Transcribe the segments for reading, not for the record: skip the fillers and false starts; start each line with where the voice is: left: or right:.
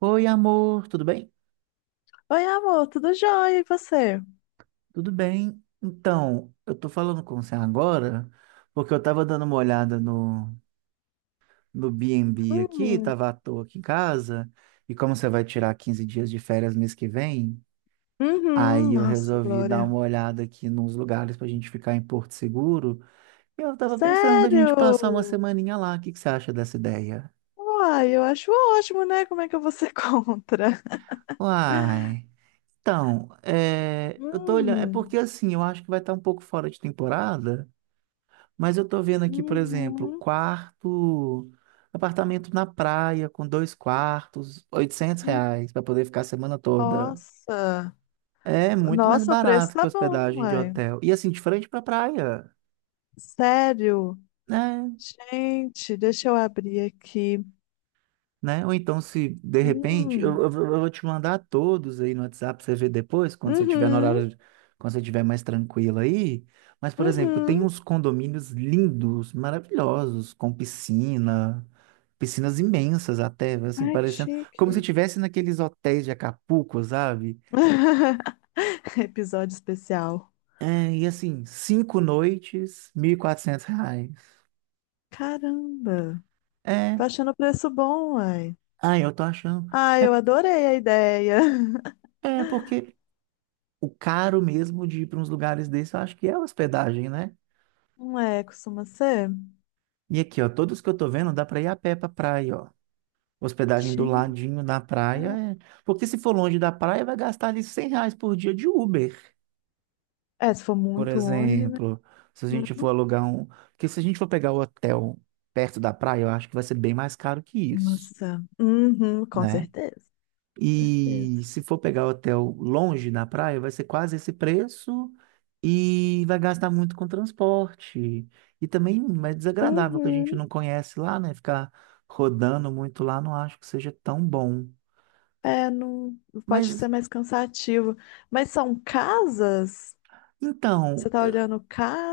right: Oi, amor, tudo bem?
left: Oi, amor, tudo jóia? E você?
right: Tudo bem. Então, eu tô falando com você agora porque eu tava dando uma olhada no B&B aqui,
left: Hum,
right: tava à toa aqui em casa, e como você vai tirar 15 dias de férias mês que vem,
left: Uhum,
right: aí eu
left: nossa,
right: resolvi dar
left: Glória.
right: uma olhada aqui nos lugares pra gente ficar em Porto Seguro, e eu tava pensando da gente
left: Sério?
right: passar uma semaninha lá. O que que você acha dessa ideia?
left: Uai, eu acho ótimo, né? Como é que eu vou ser contra?
right: Uai. Então, é, eu tô olhando, é
left: Hum,
right: porque assim, eu acho que vai estar um pouco fora de temporada. Mas eu tô vendo aqui, por exemplo,
left: Uhum.
right: quarto, apartamento na praia com dois quartos, oitocentos
left: hum,
right: reais para poder ficar a semana toda.
left: Nossa,
right: É muito mais
left: nossa, o preço
right: barato que
left: tá bom,
right: hospedagem de
left: uai.
right: hotel. E assim, de frente pra praia,
left: Sério?
right: né?
left: Gente, deixa eu abrir aqui.
right: né? Ou então, se de repente, eu
left: Hum.
right: vou te mandar todos aí no WhatsApp pra você ver depois, quando você tiver no
left: Uhum,
right: horário, quando você tiver mais tranquilo aí. Mas, por exemplo, tem
left: uhum.
right: uns condomínios lindos, maravilhosos, com piscina, piscinas imensas até, assim,
left: Ai, que
right: parecendo como se
left: chique.
right: tivesse naqueles hotéis de Acapulco, sabe?
left: Episódio especial.
right: É, e assim, 5 noites, R$ 1.400.
left: Caramba.
right: É,
left: Tô achando o preço bom, uai.
right: ah, eu tô achando.
left: Ah, eu adorei a ideia.
right: É porque o caro mesmo de ir para uns lugares desses, eu acho que é hospedagem, né?
left: Não é, costuma ser?
right: E aqui, ó, todos que eu tô vendo, dá para ir a pé pra praia, ó. Hospedagem do
left: Sim.
right: ladinho da praia. Porque se for longe da praia, vai gastar ali R$ 100 por dia de Uber,
left: É, se for
right: por
left: muito longe, né?
right: exemplo. Se a gente for
left: Uhum.
right: alugar um. Porque se a gente for pegar o hotel perto da praia, eu acho que vai ser bem mais caro que isso,
left: Nossa. Uhum, com
right: né?
left: certeza.
right: E
left: Certeza.
right: se for pegar hotel longe na praia, vai ser quase esse preço e vai gastar muito com transporte. E também é desagradável que a gente
left: Uhum.
right: não conhece lá, né? Ficar rodando muito lá, não acho que seja tão bom.
left: É, não pode ser
right: Mas
left: mais cansativo. Mas são casas?
right: então,
left: Você tá olhando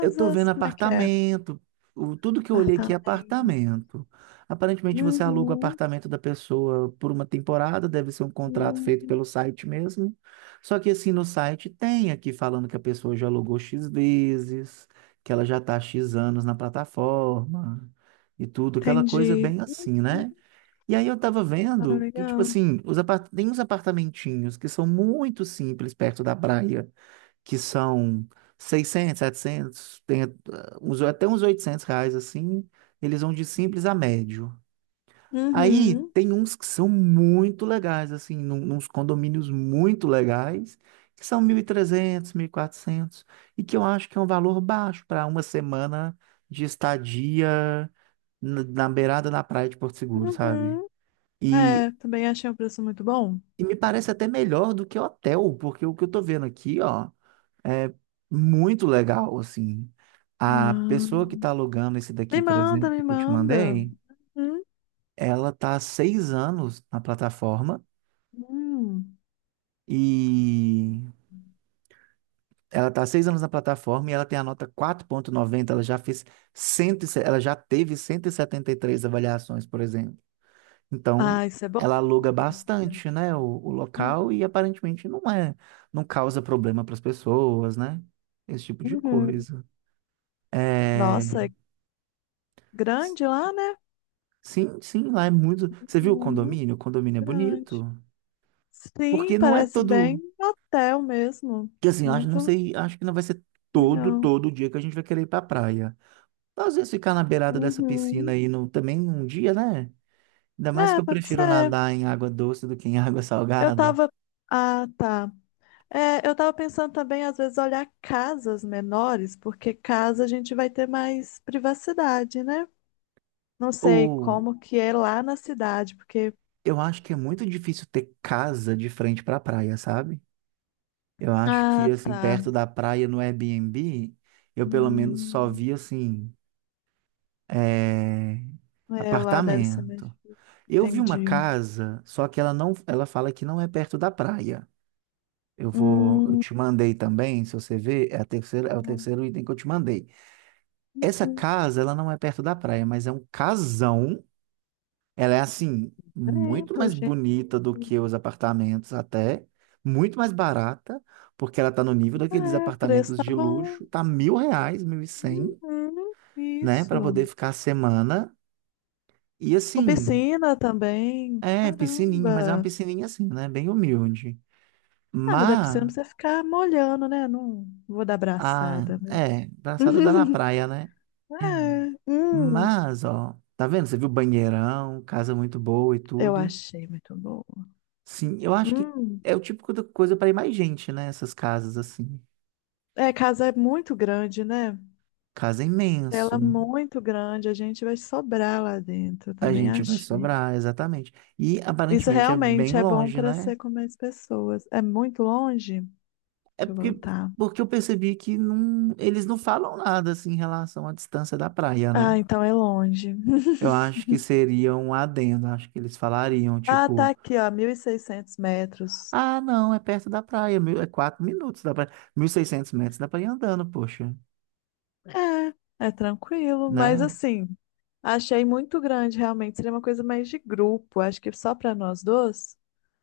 right: eu tô vendo
left: Como é que é?
right: apartamento, tudo que eu olhei aqui é
left: Apartamento.
right: apartamento. Aparentemente você aluga o
left: Uhum.
right: apartamento da pessoa por uma temporada, deve ser um contrato feito
left: Uhum.
right: pelo site mesmo. Só que assim no site tem aqui falando que a pessoa já alugou X vezes, que ela já tá há X anos na plataforma e tudo, aquela coisa
left: Entendi.
right: bem
left: Uhum.
right: assim, né? E aí eu tava
left: Ah,
right: vendo que, tipo
left: legal.
right: assim, tem uns apartamentinhos que são muito simples perto da praia que são 600, 700, tem uns, até uns R$ 800 assim, eles vão de simples a médio. Aí
left: Uhum.
right: tem uns que são muito legais, assim, uns condomínios muito legais, que são 1.300, 1.400, e quatrocentos, e que eu acho que é um valor baixo para uma semana de estadia na beirada da praia de Porto Seguro, sabe?
left: Uhum.
right: E,
left: É, também achei um preço muito bom.
right: e me parece até melhor do que hotel, porque o que eu tô vendo aqui, ó. É muito legal, assim. A
left: Ah,
right: pessoa que está alugando esse
left: me
right: daqui, por
left: manda,
right: exemplo,
left: me
right: que eu te
left: manda.
right: mandei,
left: Hum,
right: ela tá há 6 anos na plataforma
left: hum.
right: e ela tá há seis anos na plataforma e ela tem a nota 4,90 ela já teve cento e setenta e três avaliações, por exemplo. Então,
left: Ah, isso é bom.
right: ela aluga bastante, né, o
left: Uhum.
right: local e aparentemente não causa problema para as pessoas, né? Esse tipo de
left: Uhum.
right: coisa. É...
left: Nossa, é grande lá, né?
right: Sim, sim, lá é muito. Você viu o
left: Muito
right: condomínio? O condomínio é bonito.
left: grande. Sim,
right: Porque não é
left: parece bem
right: todo.
left: um hotel mesmo.
right: Que assim, eu acho, não
left: Muito
right: sei, acho que não vai ser todo,
left: legal.
right: todo dia que a gente vai querer ir pra praia. Às vezes ficar na beirada dessa piscina
left: Uhum.
right: aí no, também um dia, né? Ainda mais que
left: É,
right: eu
left: pode
right: prefiro
left: ser.
right: nadar em água doce do que em água
left: Eu
right: salgada.
left: tava. Ah, tá. É, eu tava pensando também, às vezes, olhar casas menores, porque casa a gente vai ter mais privacidade, né? Não sei
right: Ou
left: como que é lá na cidade, porque.
right: eu acho que é muito difícil ter casa de frente pra praia, sabe? Eu acho que,
left: Ah,
right: assim,
left: tá.
right: perto da praia no Airbnb, eu pelo menos só
left: Hum,
right: vi, assim, é...
left: é, lá deve ser mais
right: apartamento.
left: difícil.
right: Eu vi uma
left: Entendi.
right: casa, só que ela não, ela fala que não é perto da praia. Eu
left: Hum,
right: te mandei também, se você ver, é o terceiro item que eu te mandei. Essa
left: uhum.
right: casa, ela não é perto da praia, mas é um casão. Ela é assim, muito
left: Lembro,
right: mais
left: gente.
right: bonita do que os apartamentos até, muito mais barata, porque ela tá no nível daqueles
left: É, o preço
right: apartamentos
left: tá
right: de
left: bom.
right: luxo, tá R$ 1.000, 1.100,
left: Uhum,
right: né, para
left: isso.
right: poder ficar a semana. E
left: Com
right: assim,
left: piscina também.
right: é piscininha, mas é uma
left: Caramba.
right: piscininha assim, né, bem humilde.
left: Ah, mas a piscina não
right: Mas,
left: precisa ficar molhando, né? Não vou dar
right: ah,
left: abraçada, mas.
right: é, braçada dá na praia, né?
left: É,
right: Mas, ó, tá vendo? Você viu banheirão, casa muito boa e
left: eu
right: tudo.
left: achei muito boa.
right: Sim, eu acho que
left: Hum,
right: é o tipo de coisa para ir mais gente, né? Essas casas assim.
left: é, casa é muito grande, né?
right: Casa é
left: Ela
right: imenso.
left: é muito grande, a gente vai sobrar lá dentro, eu
right: A
left: também
right: gente vai
left: achei.
right: sobrar, exatamente. E
left: Isso
right: aparentemente é
left: realmente
right: bem
left: é bom
right: longe,
left: para
right: né?
left: ser com mais pessoas. É muito longe?
right: É
left: Deixa eu
right: porque,
left: voltar.
right: porque eu percebi que não, eles não falam nada assim em relação à distância da praia,
left: Ah,
right: né?
left: então é longe.
right: Eu acho que seria um adendo, acho que eles falariam,
left: Ah, tá
right: tipo.
left: aqui, ó, 1.600 metros.
right: Ah, não, é perto da praia, é 4 minutos da praia, 1.600 metros, dá pra ir andando, poxa,
left: É, é tranquilo, mas
right: né?
left: assim, achei muito grande, realmente. Seria uma coisa mais de grupo, acho que só para nós dois.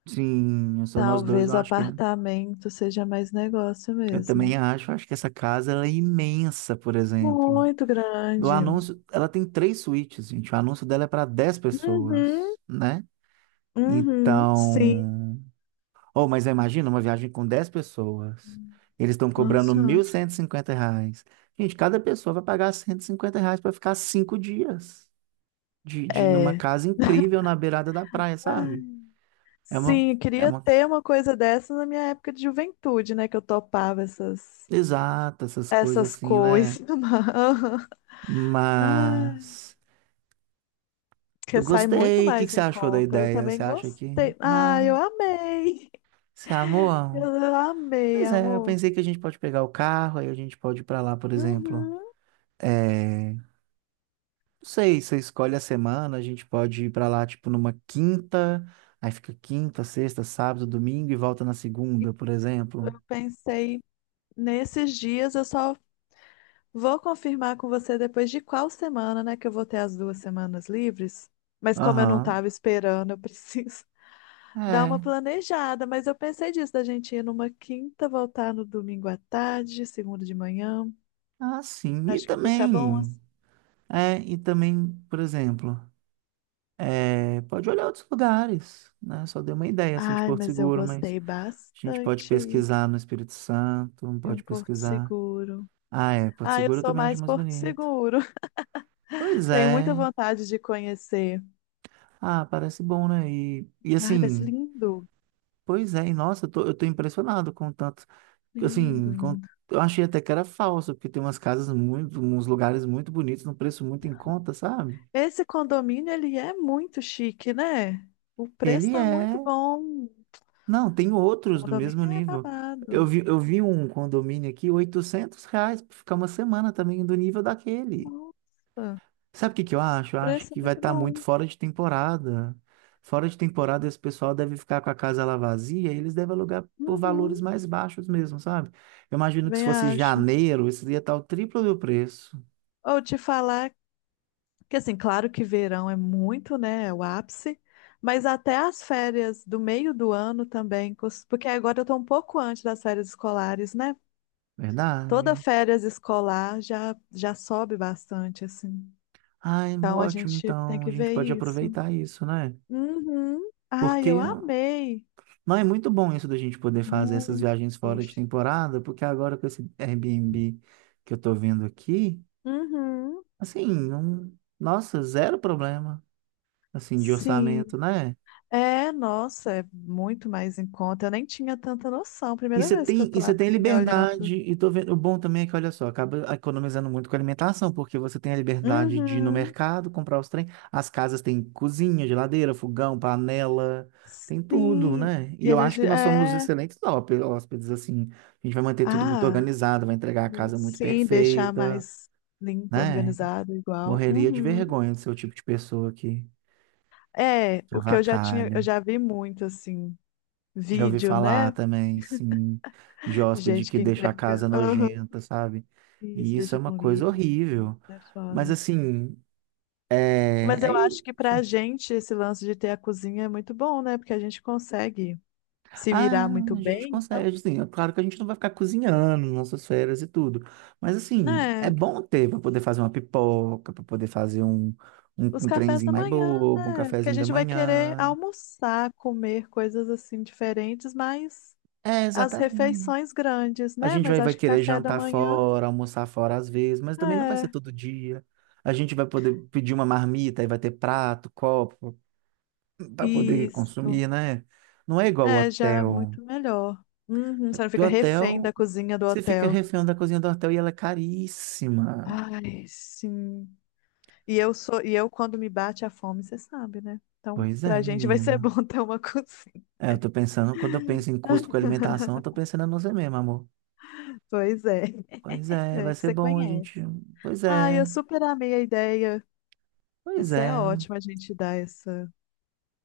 right: Sim, só nós dois, eu
left: Talvez o
right: acho que é.
left: apartamento seja mais negócio
right: Eu
left: mesmo.
right: também acho que essa casa, ela é imensa, por exemplo.
left: Muito
right: Do
left: grande.
right: anúncio, ela tem três suítes, gente, o anúncio dela é para dez
left: Uhum,
right: pessoas, né?
left: uhum, sim.
right: Então, oh, mas imagina uma viagem com 10 pessoas, eles estão
left: Nossa
right: cobrando mil
left: Senhora.
right: cento e cinquenta reais. Gente, cada pessoa vai pagar R$ 150 para ficar 5 dias. De numa
left: É.
right: casa incrível na beirada da praia, sabe?
left: Ai,
right: É uma,
left: sim, eu
right: é
left: queria
right: uma
left: ter uma coisa dessa na minha época de juventude, né? Que eu topava essas,
right: exata, essas coisas
left: essas
right: assim, né?
left: coisas. Mas- aham. Ai,
right: Mas eu
left: que sai muito
right: gostei. O que que
left: mais
right: você
left: em
right: achou da
left: conta. Eu
right: ideia?
left: também
right: Você acha que,
left: gostei. Ah, eu amei.
right: você amou? Amor?
left: Eu amei,
right: Pois é, eu
left: amor.
right: pensei que a gente pode pegar o carro, aí a gente pode ir pra lá, por exemplo.
left: Uhum.
right: É, não sei, você escolhe a semana, a gente pode ir pra lá, tipo, numa quinta, aí fica quinta, sexta, sábado, domingo e volta na segunda, por exemplo.
left: Eu pensei nesses dias, eu só vou confirmar com você depois de qual semana, né? Que eu vou ter as 2 semanas livres. Mas como eu não
right: Aham.
left: tava esperando, eu preciso. Dá uma
right: É.
left: planejada, mas eu pensei disso, da gente ir numa quinta, voltar no domingo à tarde, segunda de manhã.
right: Ah, sim. E
left: Acho que fica bom assim.
right: também, é, e também, por exemplo, pode olhar outros lugares, né? Só dei uma ideia, assim, de
left: Ai,
right: Porto
left: mas eu
right: Seguro, mas
left: gostei
right: a gente pode
left: bastante aí
right: pesquisar no Espírito Santo,
left: de um
right: pode
left: Porto
right: pesquisar.
left: Seguro.
right: Ah, é, Porto
left: Ah, eu
right: Seguro eu
left: sou
right: também acho
left: mais
right: mais
left: Porto
right: bonito.
left: Seguro.
right: Pois
left: Tenho muita
right: é.
left: vontade de conhecer.
right: Ah, parece bom, né? E
left: Ai, vai ser
right: assim,
left: lindo.
right: pois é, e nossa, eu tô impressionado com tanto,
left: Lindo,
right: assim,
left: lindo.
right: eu achei até que era falso, porque tem umas casas muito, uns lugares muito bonitos, num preço muito em conta, sabe?
left: Esse condomínio, ele é muito chique, né? O preço
right: Ele
left: tá
right: é
left: muito bom.
right: Não, tem
left: O
right: outros do mesmo
left: condomínio é
right: nível.
left: babado.
right: Eu vi um condomínio aqui, R$ 800 para ficar uma semana também do nível daquele.
left: Nossa,
right: Sabe o que que eu acho? Eu
left: o
right: acho
left: preço é
right: que vai
left: muito
right: estar muito
left: bom.
right: fora de temporada. Fora de temporada, esse pessoal deve ficar com a casa lá vazia e eles devem alugar por
left: Uhum.
right: valores mais baixos mesmo, sabe? Eu imagino que se
left: Bem,
right: fosse
left: acho.
right: janeiro, isso ia estar o triplo do preço.
left: Ou te falar que, assim, claro que verão é muito, né? É o ápice, mas até as férias do meio do ano também, porque agora eu tô um pouco antes das férias escolares, né? Toda
right: Verdade?
left: férias escolar já, já sobe bastante, assim.
right: Ai,
left: Então a
right: ótimo.
left: gente tem
right: Então, a
left: que
right: gente
left: ver
right: pode
left: isso.
right: aproveitar isso, né?
left: Uhum. Ai,
right: Porque
left: eu amei.
right: Não, é muito bom isso da gente poder fazer essas
left: Muito.
right: viagens fora de temporada, porque agora com esse Airbnb que eu tô vendo aqui,
left: Uhum.
right: assim, não... nossa, zero problema, assim, de
left: Sim.
right: orçamento, né?
left: É, nossa, é muito mais em conta. Eu nem tinha tanta noção.
right: E
left: Primeira
right: você
left: vez que eu
right: tem, e
left: tô
right: você tem
left: abrindo e olhando.
right: liberdade, e tô vendo, o bom também é que, olha só, acaba economizando muito com alimentação, porque você tem a liberdade de ir no
left: Uhum.
right: mercado, comprar os trem, as casas têm cozinha, geladeira, fogão, panela, tem tudo,
left: Sim.
right: né? E
left: E a
right: eu acho que
left: gente
right: nós somos
left: é.
right: excelentes hóspedes, assim, a gente vai manter tudo muito
left: Ah,
right: organizado, vai entregar a casa muito
left: sim, deixar
right: perfeita,
left: mais limpo,
right: né?
left: organizado, igual.
right: Morreria de
left: Uhum.
right: vergonha de ser o tipo de pessoa que
left: É, o que eu já tinha,
right: avacalha.
left: eu já vi muito assim,
right: Já ouvi
left: vídeo,
right: falar
left: né?
right: também, sim, de hóspede
left: Gente
right: que
left: que
right: deixa a
left: entrega.
right: casa
left: Aham,
right: nojenta, sabe?
left: isso,
right: E isso é
left: deixa
right: uma
left: com
right: coisa
left: livro.
right: horrível.
left: É
right: Mas
left: foda.
right: assim, é,
left: Mas
right: é
left: eu
right: isso.
left: acho que pra gente esse lance de ter a cozinha é muito bom, né? Porque a gente consegue se
right: Ah,
left: virar muito
right: a gente
left: bem,
right: consegue,
left: então,
right: assim, é claro que a gente não vai ficar cozinhando nas nossas férias e tudo. Mas assim, é
left: né?
right: bom ter para poder fazer uma pipoca, para poder fazer um, um,
left: Os
right: um
left: cafés
right: trenzinho
left: da
right: mais
left: manhã,
right: bobo, um
left: né? Porque a
right: cafezinho da
left: gente vai querer
right: manhã.
left: almoçar, comer coisas assim diferentes, mas
right: É,
left: as
right: exatamente.
left: refeições grandes,
right: A
left: né?
right: gente
left: Mas
right: vai
left: acho que
right: querer
left: café da
right: jantar
left: manhã
right: fora, almoçar fora às vezes, mas também não vai ser
left: é
right: todo dia. A gente vai poder pedir uma marmita e vai ter prato, copo, para poder
left: isso.
right: consumir, né? Não é igual o
left: É, já é
right: hotel.
left: muito melhor. Uhum, você não
right: Porque o
left: fica refém
right: hotel,
left: da cozinha do
right: você fica
left: hotel.
right: refém da cozinha do hotel e ela é caríssima.
left: Ai, sim. E eu sou, e eu quando me bate a fome, você sabe, né? Então,
right: Pois
left: pra
right: é,
left: gente vai ser
right: menina.
left: bom ter uma cozinha.
right: É, eu tô pensando, quando eu penso em custo com alimentação, eu tô pensando em você mesmo, amor.
left: Pois é,
right: Pois é,
left: é
right: vai
left: que
right: ser
left: você
right: bom a
left: conhece.
right: gente. Pois
left: Ai, eu
right: é,
left: super amei a ideia.
right: pois
left: Mas é
right: é.
left: ótimo a gente dar essa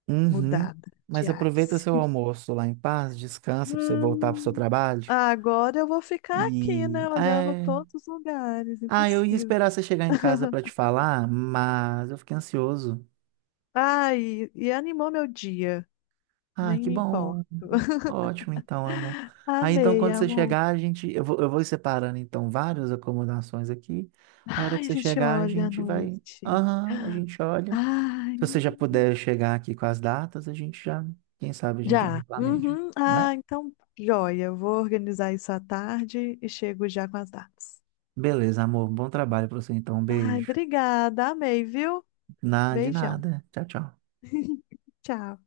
right: Uhum.
left: mudada de
right: Mas aproveita
left: ares.
right: seu almoço lá em paz, descansa para você voltar para seu
left: Hum,
right: trabalho.
left: agora eu vou ficar aqui,
right: E
left: né, olhando todos os lugares,
right: eu ia
left: impossível.
right: esperar você chegar em casa para te falar, mas eu fiquei ansioso.
left: Ai, e animou meu dia,
right: Ah,
left: nem
right: que
left: me importo.
right: bom. Ótimo, então, amor. Aí, então,
left: Amei,
right: quando você
left: amor.
right: chegar, a gente. Eu vou separando, então, várias acomodações aqui. Aí, a hora que
left: Ai, a
right: você
left: gente
right: chegar, a
left: olha à
right: gente vai.
left: noite.
right: Aham, a gente olha.
left: Ai,
right: Se você já puder chegar aqui com as datas, a gente já. Quem sabe a gente já
left: já.
right: não planeja,
left: Uhum. Ah,
right: né?
left: então, joia. Eu vou organizar isso à tarde e chego já com as datas.
right: Beleza, amor. Bom trabalho pra você, então. Um
left: Ai,
right: beijo.
left: obrigada, amei, viu?
right: De
left: Beijão.
right: nada. Tchau, tchau.
left: Tchau.